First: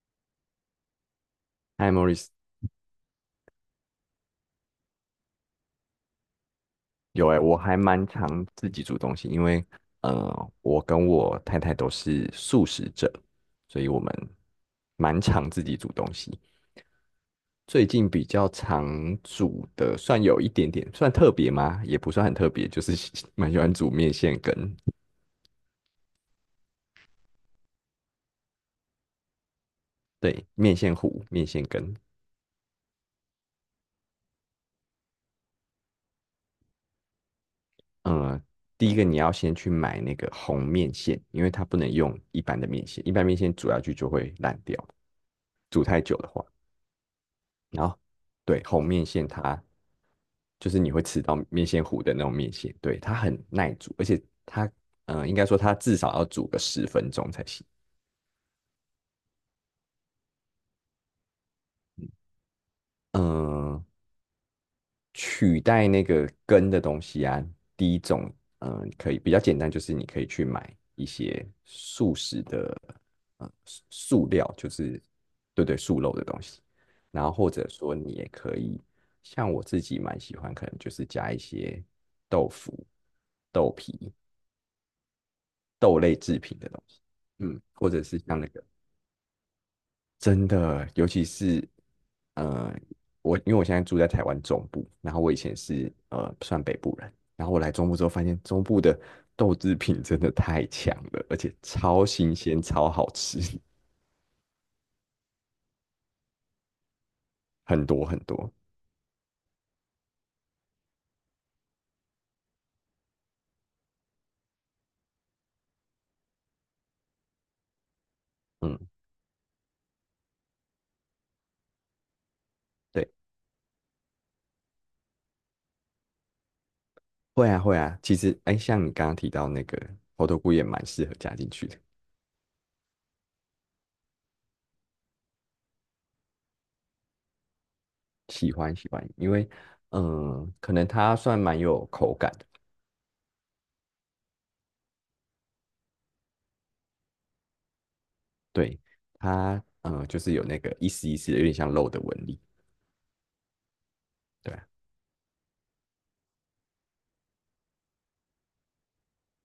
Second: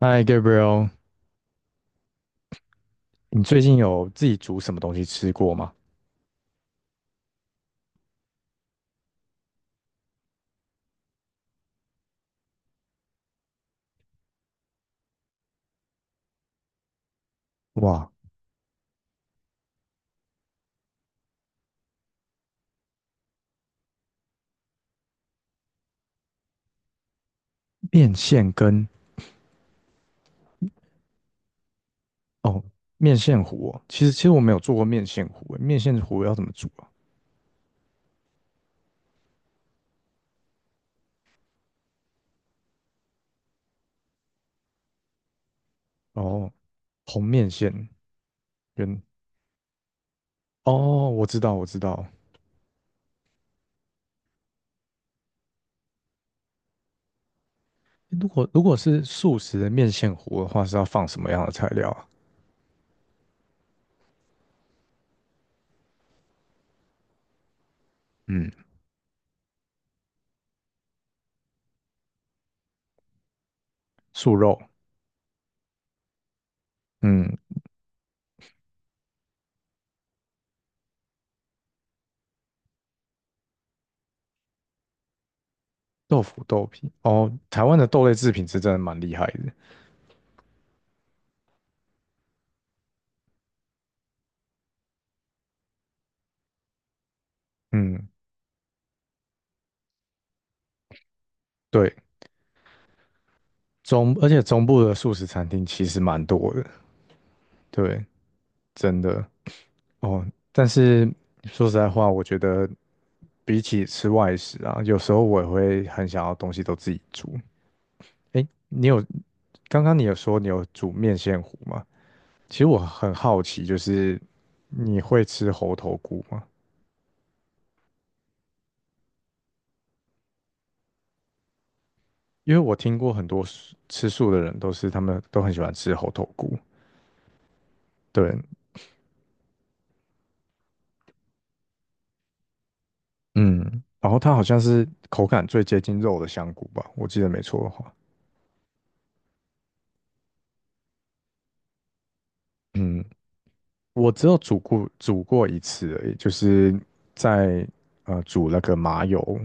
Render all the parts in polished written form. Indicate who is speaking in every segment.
Speaker 1: 嗨，Gabriel，
Speaker 2: 嗨，Morris。
Speaker 1: 你最近有自己煮什么东西吃过吗？
Speaker 2: 有哎、我还蛮常自己煮东西，因为我跟我太太都是素食者，所以我们蛮常自己煮东西。最
Speaker 1: 哇，
Speaker 2: 近比较常煮的，算有一点点，算特别吗？也不算很特别，就是 蛮喜欢煮面线羹。
Speaker 1: 面线跟
Speaker 2: 对，面线糊、面线羹。
Speaker 1: 哦，面线糊哦，其实我没有做过面线糊，面线糊要怎么煮啊？
Speaker 2: 嗯，第一个你要先去买那个红面线，因为它不能用一般的面线，一般面线煮下去就会烂掉，煮太久的话。
Speaker 1: 哦，红面
Speaker 2: 然
Speaker 1: 线
Speaker 2: 后对，红
Speaker 1: 跟
Speaker 2: 面线它就是你会
Speaker 1: 哦，
Speaker 2: 吃
Speaker 1: 我
Speaker 2: 到
Speaker 1: 知道我
Speaker 2: 面
Speaker 1: 知
Speaker 2: 线糊
Speaker 1: 道。
Speaker 2: 的那种面线，对，它很耐煮，而且它，应该说它至少要煮个10分钟才行。
Speaker 1: 如果是素食的面线糊的话，是要放什么样的材料啊？
Speaker 2: 嗯，取代那个根的东西啊，第一种，
Speaker 1: 嗯，
Speaker 2: 可以比较简单，就是你可以去买一些素食的，素素
Speaker 1: 素
Speaker 2: 料，
Speaker 1: 肉，
Speaker 2: 就是对对，素肉的东西。然后
Speaker 1: 嗯，
Speaker 2: 或者说你也可以，像我自己蛮喜欢，可能就是加一些豆腐、豆皮，豆类
Speaker 1: 豆
Speaker 2: 制
Speaker 1: 腐、
Speaker 2: 品
Speaker 1: 豆
Speaker 2: 的东
Speaker 1: 皮。
Speaker 2: 西。
Speaker 1: 哦，
Speaker 2: 嗯，
Speaker 1: 台湾的
Speaker 2: 或者
Speaker 1: 豆类
Speaker 2: 是
Speaker 1: 制
Speaker 2: 像
Speaker 1: 品
Speaker 2: 那
Speaker 1: 是
Speaker 2: 个
Speaker 1: 真的蛮厉害的。
Speaker 2: 真的，尤其是呃，因为我现在住在台湾中部，然后我以前是算北部人，然后我来中部之
Speaker 1: 嗯，
Speaker 2: 后发现中部的豆制品真的太强了，而且
Speaker 1: 对，
Speaker 2: 超新鲜、超好吃。
Speaker 1: 中而且中部的素食餐厅其实蛮多的，
Speaker 2: 很
Speaker 1: 对，
Speaker 2: 多很多，
Speaker 1: 真的。哦，但是说实在话，我觉得比起吃外食啊，有时候我也会很想要东西都自己煮。诶，
Speaker 2: 嗯，
Speaker 1: 你有，刚刚你有说你有煮面线糊吗？其实我很
Speaker 2: 对，
Speaker 1: 好奇，就是你会吃猴头菇吗？
Speaker 2: 会啊会啊，其实哎，像你刚刚提到那个猴头菇也蛮适合加进去的。
Speaker 1: 因为我听过很多素吃素的人都是他们都很喜欢吃猴头菇，对，
Speaker 2: 喜欢喜欢，因为嗯、可能它算蛮有口感的。
Speaker 1: 嗯，然后它好像是口感最接近肉的香菇吧，我记得没错的话，
Speaker 2: 对，它就是有那个一丝一丝的，有点像肉的纹理。
Speaker 1: 嗯。我只有
Speaker 2: 对
Speaker 1: 煮
Speaker 2: 啊，
Speaker 1: 过煮过一次而已，就是在煮那个麻油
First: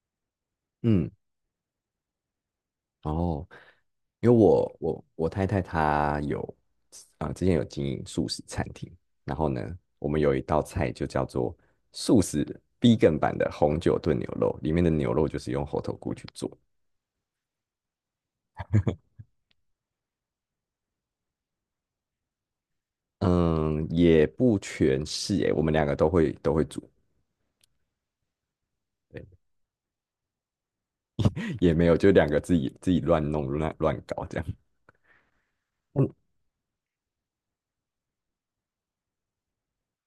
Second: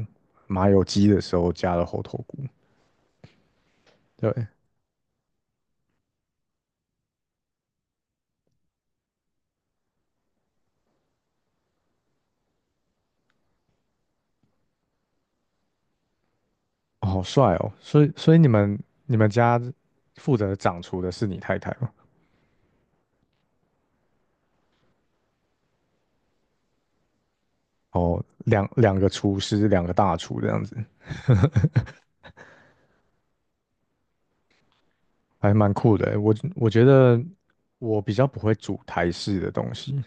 Speaker 1: 麻油鸡
Speaker 2: 嗯，
Speaker 1: 的时候加了猴头菇。
Speaker 2: 然后因
Speaker 1: 对，
Speaker 2: 为我太太她之前有经营素食餐厅，然后呢，我们有一道菜就叫做素食 began 版的红酒炖牛肉，里面的牛肉就是用猴头菇去做。
Speaker 1: 哦好帅哦！所以你们你们家负责掌厨的是你太太吗？
Speaker 2: 嗯，也不全是诶，我们两个都会煮。
Speaker 1: 哦，两两个
Speaker 2: 对，
Speaker 1: 厨师，两个大厨这样子，
Speaker 2: 也没有，就两个自己乱弄乱搞这样。
Speaker 1: 还蛮酷的
Speaker 2: 嗯，
Speaker 1: 欸我觉得我比较不会煮台式的东西，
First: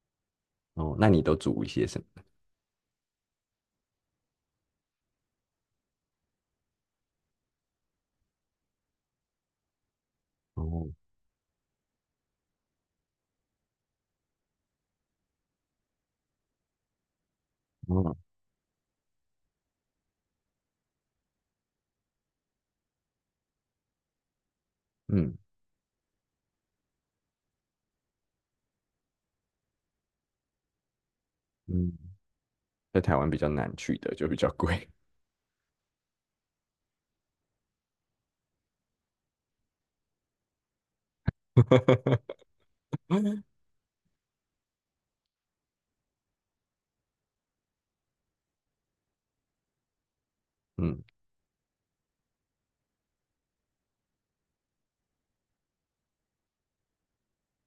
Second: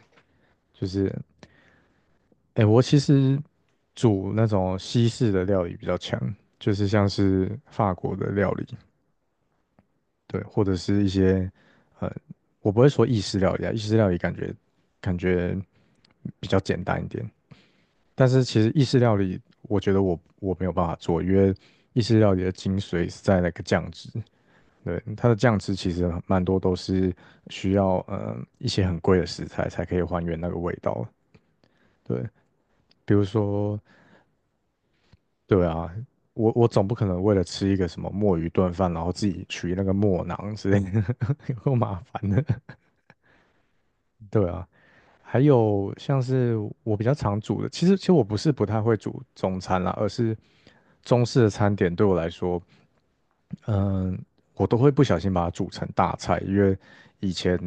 Speaker 1: 就
Speaker 2: 哦，那
Speaker 1: 是
Speaker 2: 你都煮一些什么？
Speaker 1: 哎，我其实煮那种西式的料理比较强，就是像是法国的料理。对，或者
Speaker 2: 哦，
Speaker 1: 是一些呃，我不会说意式料理啊，意式料理感觉感觉比较简单一点。
Speaker 2: 哦
Speaker 1: 但是其实意式料理，我觉得我没有办法做，因为意式料理的精髓是在那个酱汁。对，它的
Speaker 2: 嗯
Speaker 1: 酱汁其实蛮多都是需要嗯，一些很贵的食材才可以还原那个味道。
Speaker 2: 嗯，
Speaker 1: 对，
Speaker 2: 在
Speaker 1: 比
Speaker 2: 台
Speaker 1: 如
Speaker 2: 湾比较难
Speaker 1: 说，
Speaker 2: 去的，就比较贵。
Speaker 1: 对啊，我总不可能为了吃一个什么墨鱼炖饭，然后自己取那个墨囊之类的，有够麻 烦的。
Speaker 2: 嗯
Speaker 1: 对啊，还有像是我比较常煮的，其实我不是不太会煮中餐啦，而是
Speaker 2: 嗯
Speaker 1: 中式的餐点对我来说，嗯，我都会不小心把它煮成大菜，因为以前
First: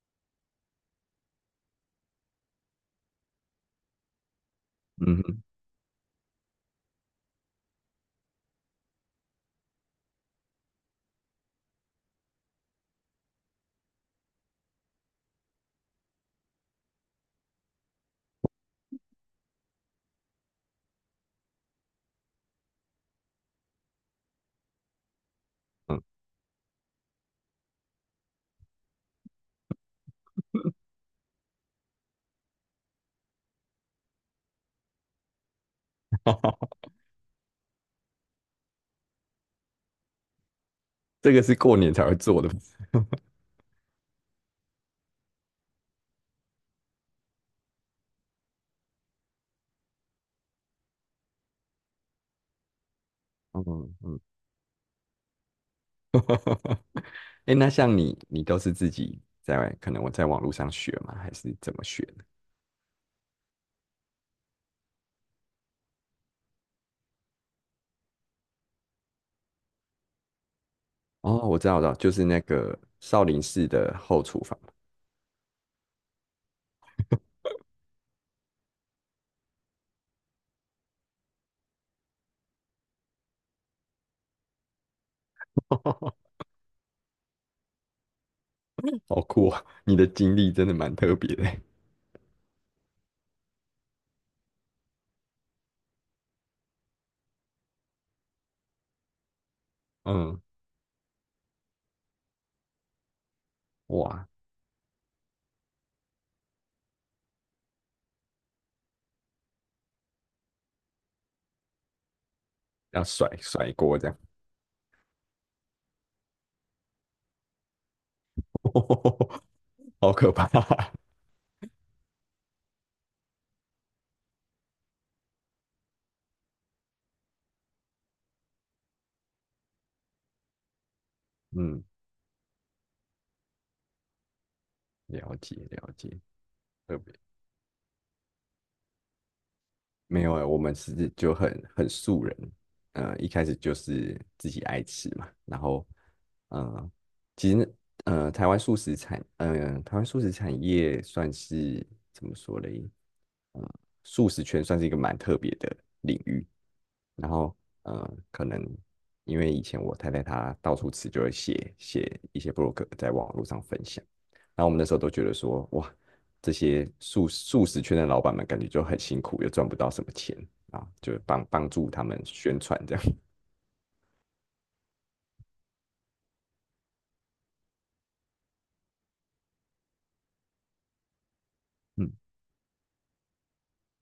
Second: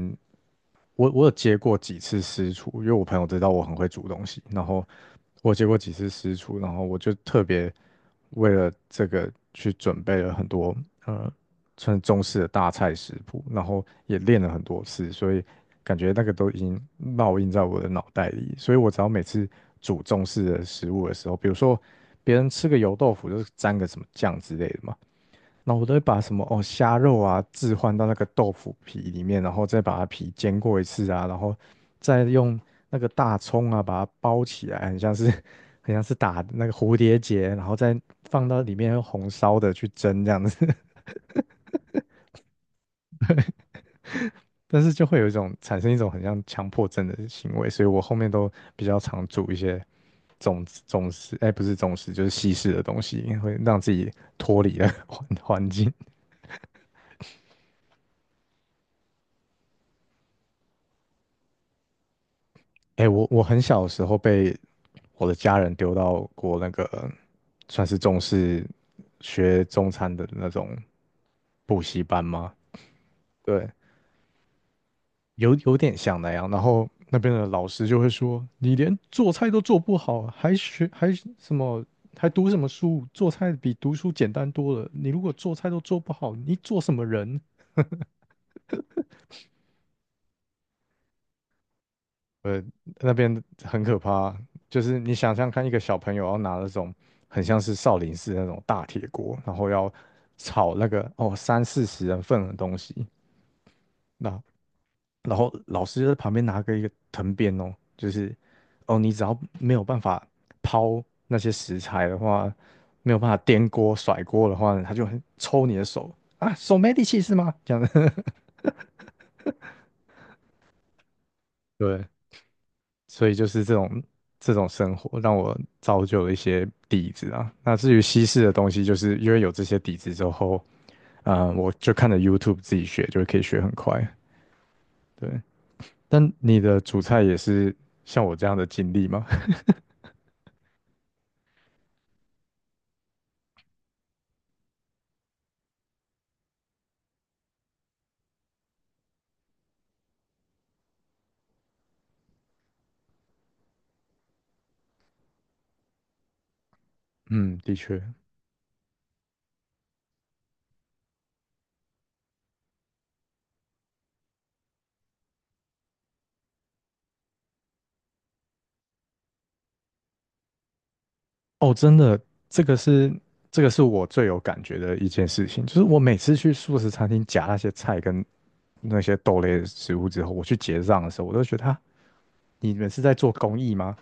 Speaker 1: 我有接过几次私厨，因为我朋友知道我很会煮东西，然后
Speaker 2: 哼
Speaker 1: 我接过几次私厨，然后我就特别为了这个去准备了很多呃穿中式的大菜食谱，然后也练了很多次，所以感觉那个都已经烙印在我的脑袋里。所以我只要每次煮中式的食物的时候，比如说别人吃个油豆腐就是沾个什么酱之类的嘛，那我都会
Speaker 2: 嗯，
Speaker 1: 把什么哦虾肉啊置换到那个豆腐皮里面，然后再把它皮煎过一次啊，然后再用那个大葱啊把它包起来，很像是 很像是打那个 蝴蝶结，然后再放到里面用红烧的去蒸这样子。
Speaker 2: 这个是过年才会做的。
Speaker 1: 但是就会有一种产生一种很像强迫症的行为，所以我后面都比较常煮一些总总种食，哎，不是总食，就是西式的东西，会
Speaker 2: 嗯
Speaker 1: 让自己
Speaker 2: 嗯，
Speaker 1: 脱离了 环环境。
Speaker 2: 哎那像你，都是自己在外可能我在网络上学吗？还是怎么学的？
Speaker 1: 哎，我很小的时候被我的家人丢到过那个算是重视学中餐的那种
Speaker 2: 哦，我知道，
Speaker 1: 补
Speaker 2: 我知道，
Speaker 1: 习
Speaker 2: 就
Speaker 1: 班
Speaker 2: 是那
Speaker 1: 吗？
Speaker 2: 个少林
Speaker 1: 对，
Speaker 2: 寺的后厨房。
Speaker 1: 有有点像那样。然后那边的老师就会说：“你连做菜都做不好，还学还什么，还读什么书？做菜比读书简单多了。你如果做菜都做不好，你做什么人？”
Speaker 2: 好酷啊！你的经历真的蛮特别的。
Speaker 1: 那边很可怕，就是你想象看，一个小朋友要拿那种很像是少林寺那种大铁锅，然后要
Speaker 2: 嗯，
Speaker 1: 炒那个哦三四十人份的东西，
Speaker 2: 哇，
Speaker 1: 那然后老师就在旁边拿个一个藤鞭哦，就是哦，你只要没有办法抛那些食材的话，
Speaker 2: 要
Speaker 1: 没有
Speaker 2: 甩
Speaker 1: 办法颠
Speaker 2: 甩
Speaker 1: 锅
Speaker 2: 锅这样，
Speaker 1: 甩锅的话，他就很抽你的手啊，手没力气是吗？这样子，
Speaker 2: 好可怕。
Speaker 1: 对，所以就是这种生活让我造就了一些底子啊。那至于西式的东西，就是因为有这些底子之后，我
Speaker 2: 嗯，
Speaker 1: 就看着 YouTube 自己学，就可以学很快。
Speaker 2: 了
Speaker 1: 对，
Speaker 2: 解了解，
Speaker 1: 但你的
Speaker 2: 特
Speaker 1: 主
Speaker 2: 别。
Speaker 1: 菜也是像我这样的经历吗？
Speaker 2: 没有哎、我们是就很素人，一开始就是自己爱吃嘛。然后，嗯，其实台湾素食产业算是怎么说嘞？呃，素食圈算是一个蛮特别的领域，然后
Speaker 1: 嗯，的确，
Speaker 2: 可能因为以前我太太她到处吃，就会写写一些 blog 在网络上分享，然后我们那时候都觉得说，哇，这些素食圈的老板们感觉就很辛苦，又赚不到什么钱啊，就帮
Speaker 1: 哦，
Speaker 2: 助
Speaker 1: 真
Speaker 2: 他
Speaker 1: 的，
Speaker 2: 们宣
Speaker 1: 这个
Speaker 2: 传这样。
Speaker 1: 是这个是我最有感觉的一件事情，就是我每次去素食餐厅夹那些菜跟那些豆类的食物之后，我去结账的时候，我都觉得啊，
Speaker 2: 嗯，
Speaker 1: 你们是在做公益吗？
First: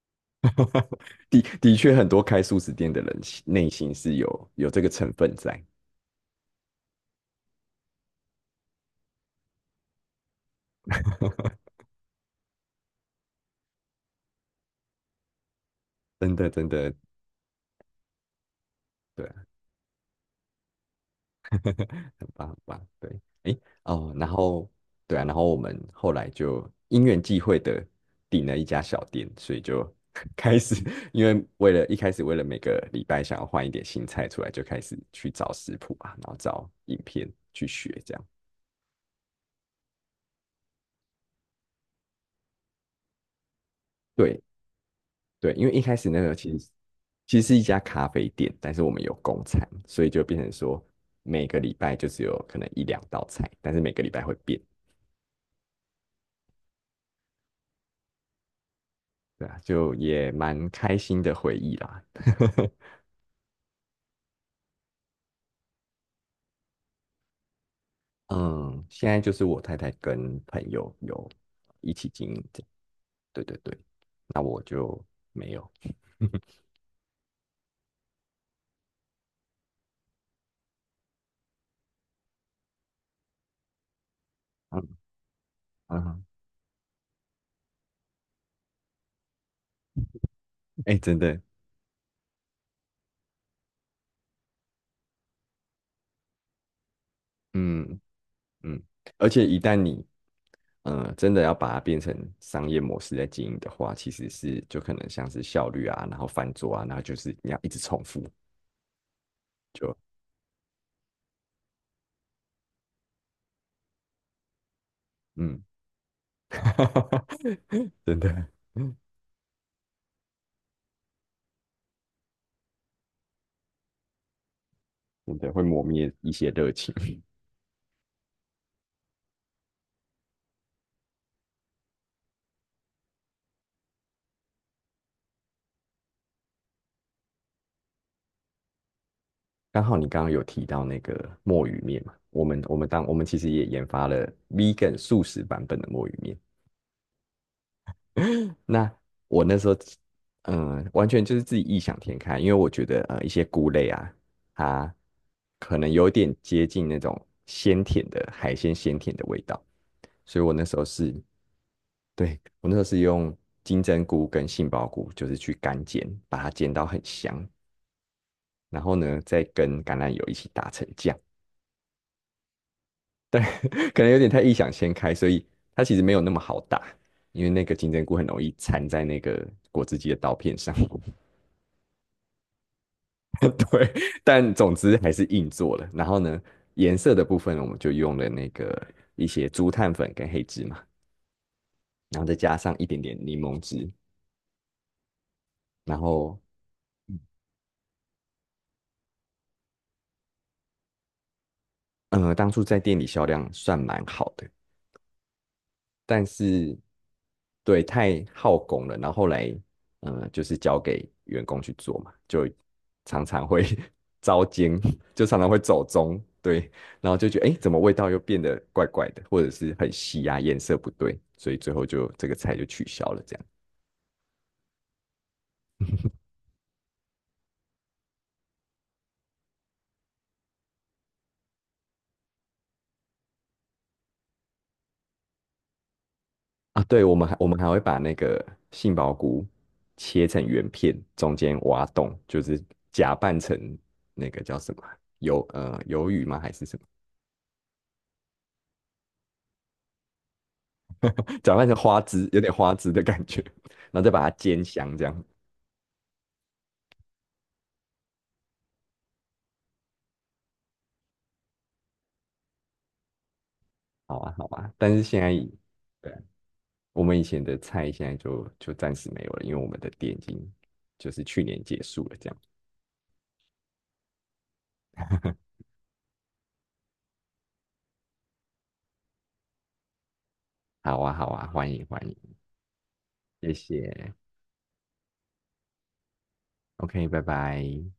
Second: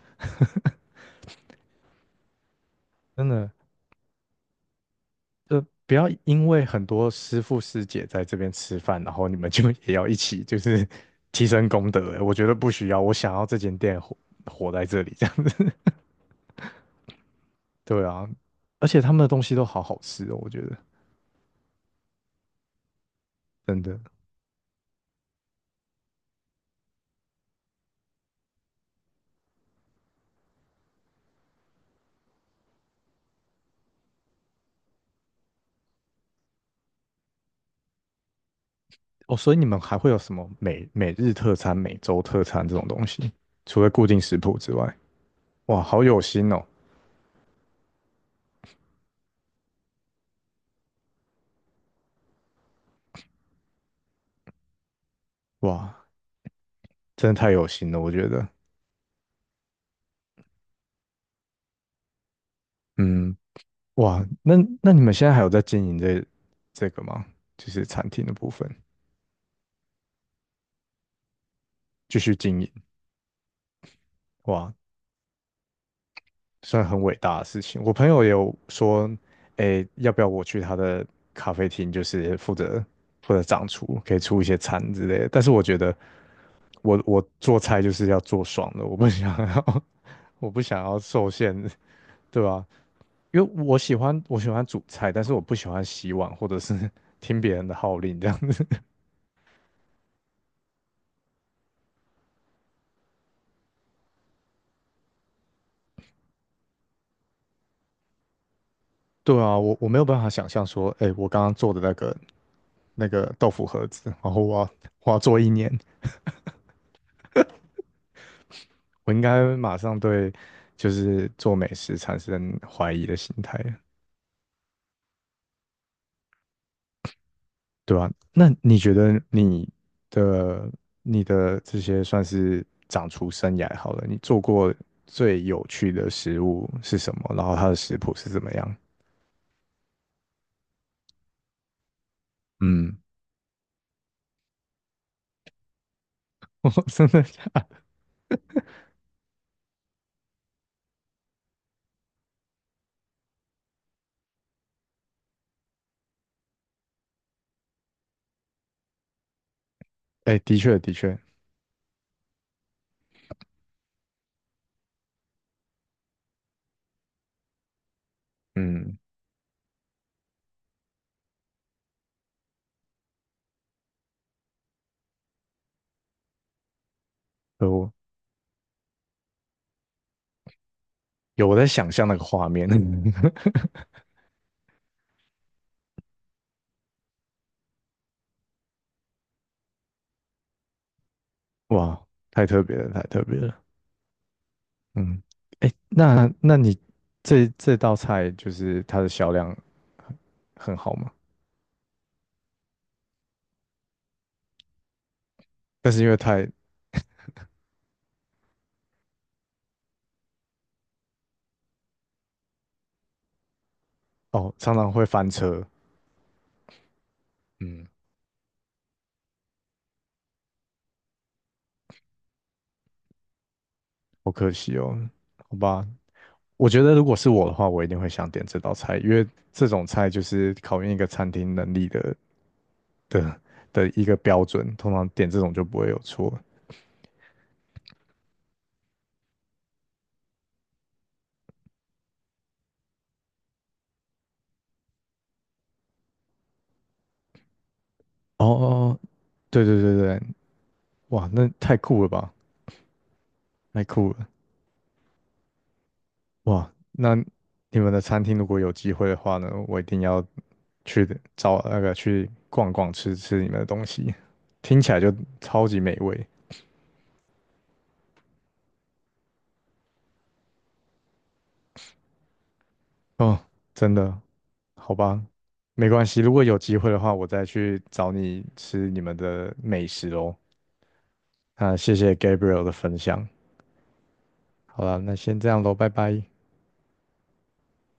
Speaker 2: 的确，很多开素食店的人
Speaker 1: 真的，
Speaker 2: 内心是有这个成分
Speaker 1: 就
Speaker 2: 在。
Speaker 1: 不要因为很多师傅师姐在这边吃饭，然后你们就也要一起就是 提 升功德，我觉得不需要，我想要这间店活活在这里这样子，
Speaker 2: 真的真的，
Speaker 1: 对啊，而且他们
Speaker 2: 对
Speaker 1: 的东
Speaker 2: 啊，
Speaker 1: 西都好好吃哦，我觉得
Speaker 2: 很棒，很棒。对，诶，
Speaker 1: 真的，
Speaker 2: 哦，然后对啊，然后我们后来就因缘际会的订了一家小店，所以就 开始，为了一开始，为了每个礼拜想要换一点新菜出来，就开始去找食谱啊，然后找影片去学这样。
Speaker 1: 哦，所以你们还会有什么每每日特餐、每周特餐这种东西？除了固定食
Speaker 2: 对
Speaker 1: 谱之外，
Speaker 2: 对，因为
Speaker 1: 哇，
Speaker 2: 一开
Speaker 1: 好
Speaker 2: 始
Speaker 1: 有
Speaker 2: 那个
Speaker 1: 心哦！
Speaker 2: 其实是一家咖啡店，但是我们有供餐，所以就变成说每个礼拜就只有可能一两道菜，但是每个礼拜会变。
Speaker 1: 哇，真的太有心了，我觉得。
Speaker 2: 对啊，就也蛮开心的回忆啦。
Speaker 1: 嗯，哇，那那你们现在还有在经营这这个吗？就是餐厅的部分，
Speaker 2: 嗯，现在就是我太太跟朋友有一起
Speaker 1: 继
Speaker 2: 经
Speaker 1: 续
Speaker 2: 营
Speaker 1: 经
Speaker 2: 这样，
Speaker 1: 营。
Speaker 2: 对对对，那我
Speaker 1: 哇，
Speaker 2: 就没有。
Speaker 1: 算很伟大的事情。我朋友也有说，诶，要不要我去他的咖啡厅，就是负责负责掌厨，可以出一些
Speaker 2: 嗯
Speaker 1: 餐之类的。但是我觉得
Speaker 2: 嗯，
Speaker 1: 我，我做菜就是要做爽的，我不想要，我不想要
Speaker 2: 哎、真
Speaker 1: 受
Speaker 2: 的，
Speaker 1: 限，对吧？因为我喜欢煮菜，但是我不喜欢洗碗或者是 听别人的号
Speaker 2: 嗯
Speaker 1: 令这样子。
Speaker 2: 嗯，而且一旦你真的要把它变成商业模式在经营的话，其实是就可能像是效率啊，然后翻桌啊，然后就是你要一直重复，
Speaker 1: 对啊，我
Speaker 2: 就
Speaker 1: 没有办法想象说，诶，我刚刚做的那个豆腐盒子，然后我要做一
Speaker 2: 嗯，
Speaker 1: 年。
Speaker 2: 真的
Speaker 1: 我应该马上对就是做美食产生怀疑的心态了，
Speaker 2: 真的会磨灭一些热情。
Speaker 1: 对吧？那你觉得你的你的这些算是掌厨生涯好了，你做过最有趣的食物是什么？然后它的食谱是怎么样？
Speaker 2: 刚好你刚刚有提到那个墨鱼面嘛，我们我们
Speaker 1: 嗯，
Speaker 2: 当我们其实也研发了 vegan 素食版本的墨鱼面。
Speaker 1: 我真的假的？
Speaker 2: 那我那时候，完全就是自己异想天开，因为我觉得一些菇类啊，它可能有点接近那种鲜甜的海鲜鲜甜的味道。
Speaker 1: 哎，
Speaker 2: 所以我
Speaker 1: 的
Speaker 2: 那时
Speaker 1: 确
Speaker 2: 候
Speaker 1: 的
Speaker 2: 是，
Speaker 1: 确，
Speaker 2: 对，我那时候是用金针菇跟杏鲍菇，就是去干煎，把它煎到很香，然后
Speaker 1: 嗯，
Speaker 2: 呢再跟橄榄油一起打成酱。可能有点太异想天开，所以它其实没有那么好打，因为那个
Speaker 1: 有
Speaker 2: 金针菇很容易缠在那个果汁机的刀片上。
Speaker 1: 我在想象那个画面，
Speaker 2: 对，但总之还是硬做了。然后呢，颜色的部分我们就用了那个一些竹炭粉跟黑芝麻，
Speaker 1: 哇，
Speaker 2: 然后再
Speaker 1: 太
Speaker 2: 加
Speaker 1: 特
Speaker 2: 上
Speaker 1: 别
Speaker 2: 一
Speaker 1: 了，太
Speaker 2: 点点
Speaker 1: 特
Speaker 2: 柠
Speaker 1: 别了。
Speaker 2: 檬汁。
Speaker 1: 嗯，哎，
Speaker 2: 然
Speaker 1: 那
Speaker 2: 后，
Speaker 1: 那你这这道菜就是它的销量很很好吗？
Speaker 2: 嗯，当初在店里销量算蛮好的。
Speaker 1: 但是因为
Speaker 2: 但
Speaker 1: 太
Speaker 2: 是对，太耗工了，然后后来就是交给员工去做嘛，就常常会 糟
Speaker 1: 哦，常
Speaker 2: 践，
Speaker 1: 常会
Speaker 2: 就
Speaker 1: 翻
Speaker 2: 常常会
Speaker 1: 车，
Speaker 2: 走中。对，然后就觉得哎，诶怎么
Speaker 1: 嗯，
Speaker 2: 味道又变得怪怪的，或者是很稀啊，颜色不对，所以最后就这个菜就取消了这样
Speaker 1: 好可惜哦，好吧。我觉得如果是我的话，我一定会想点这道菜，因为这种菜就是考验一个餐厅能力的的的一个标准，通常点这种就不会有错。
Speaker 2: 啊。对，我们还会把那个杏鲍菇切成圆片，中间挖洞，就是假扮成那个叫什么啊鱿鱼吗？还是什么？
Speaker 1: 哦哦，哦对对对对，哇，那
Speaker 2: 搅拌成
Speaker 1: 太
Speaker 2: 花
Speaker 1: 酷了
Speaker 2: 汁，
Speaker 1: 吧，
Speaker 2: 有点花汁的感觉，
Speaker 1: 太
Speaker 2: 然后再
Speaker 1: 酷
Speaker 2: 把
Speaker 1: 了。
Speaker 2: 它煎香，这样。
Speaker 1: 哇，那你们的餐厅如果有机会的话呢，我一定要去的找那个去逛逛，吃吃你们的东西，
Speaker 2: 好啊好啊，
Speaker 1: 听起
Speaker 2: 但
Speaker 1: 来
Speaker 2: 是
Speaker 1: 就
Speaker 2: 现在，
Speaker 1: 超级美
Speaker 2: 对啊，
Speaker 1: 味
Speaker 2: 我们以前的菜现在就暂时没有了，因为我们的店已经就是去年结束了，这样。
Speaker 1: 哦，真的，好吧，没关系，如果有机会的话，我再去找你吃你们的美食哦。
Speaker 2: 好啊好啊，欢
Speaker 1: 那
Speaker 2: 迎
Speaker 1: 谢
Speaker 2: 欢
Speaker 1: 谢
Speaker 2: 迎，
Speaker 1: Gabriel 的分享，
Speaker 2: 谢谢
Speaker 1: 好了，那先这样喽，拜拜。
Speaker 2: ，OK，拜拜。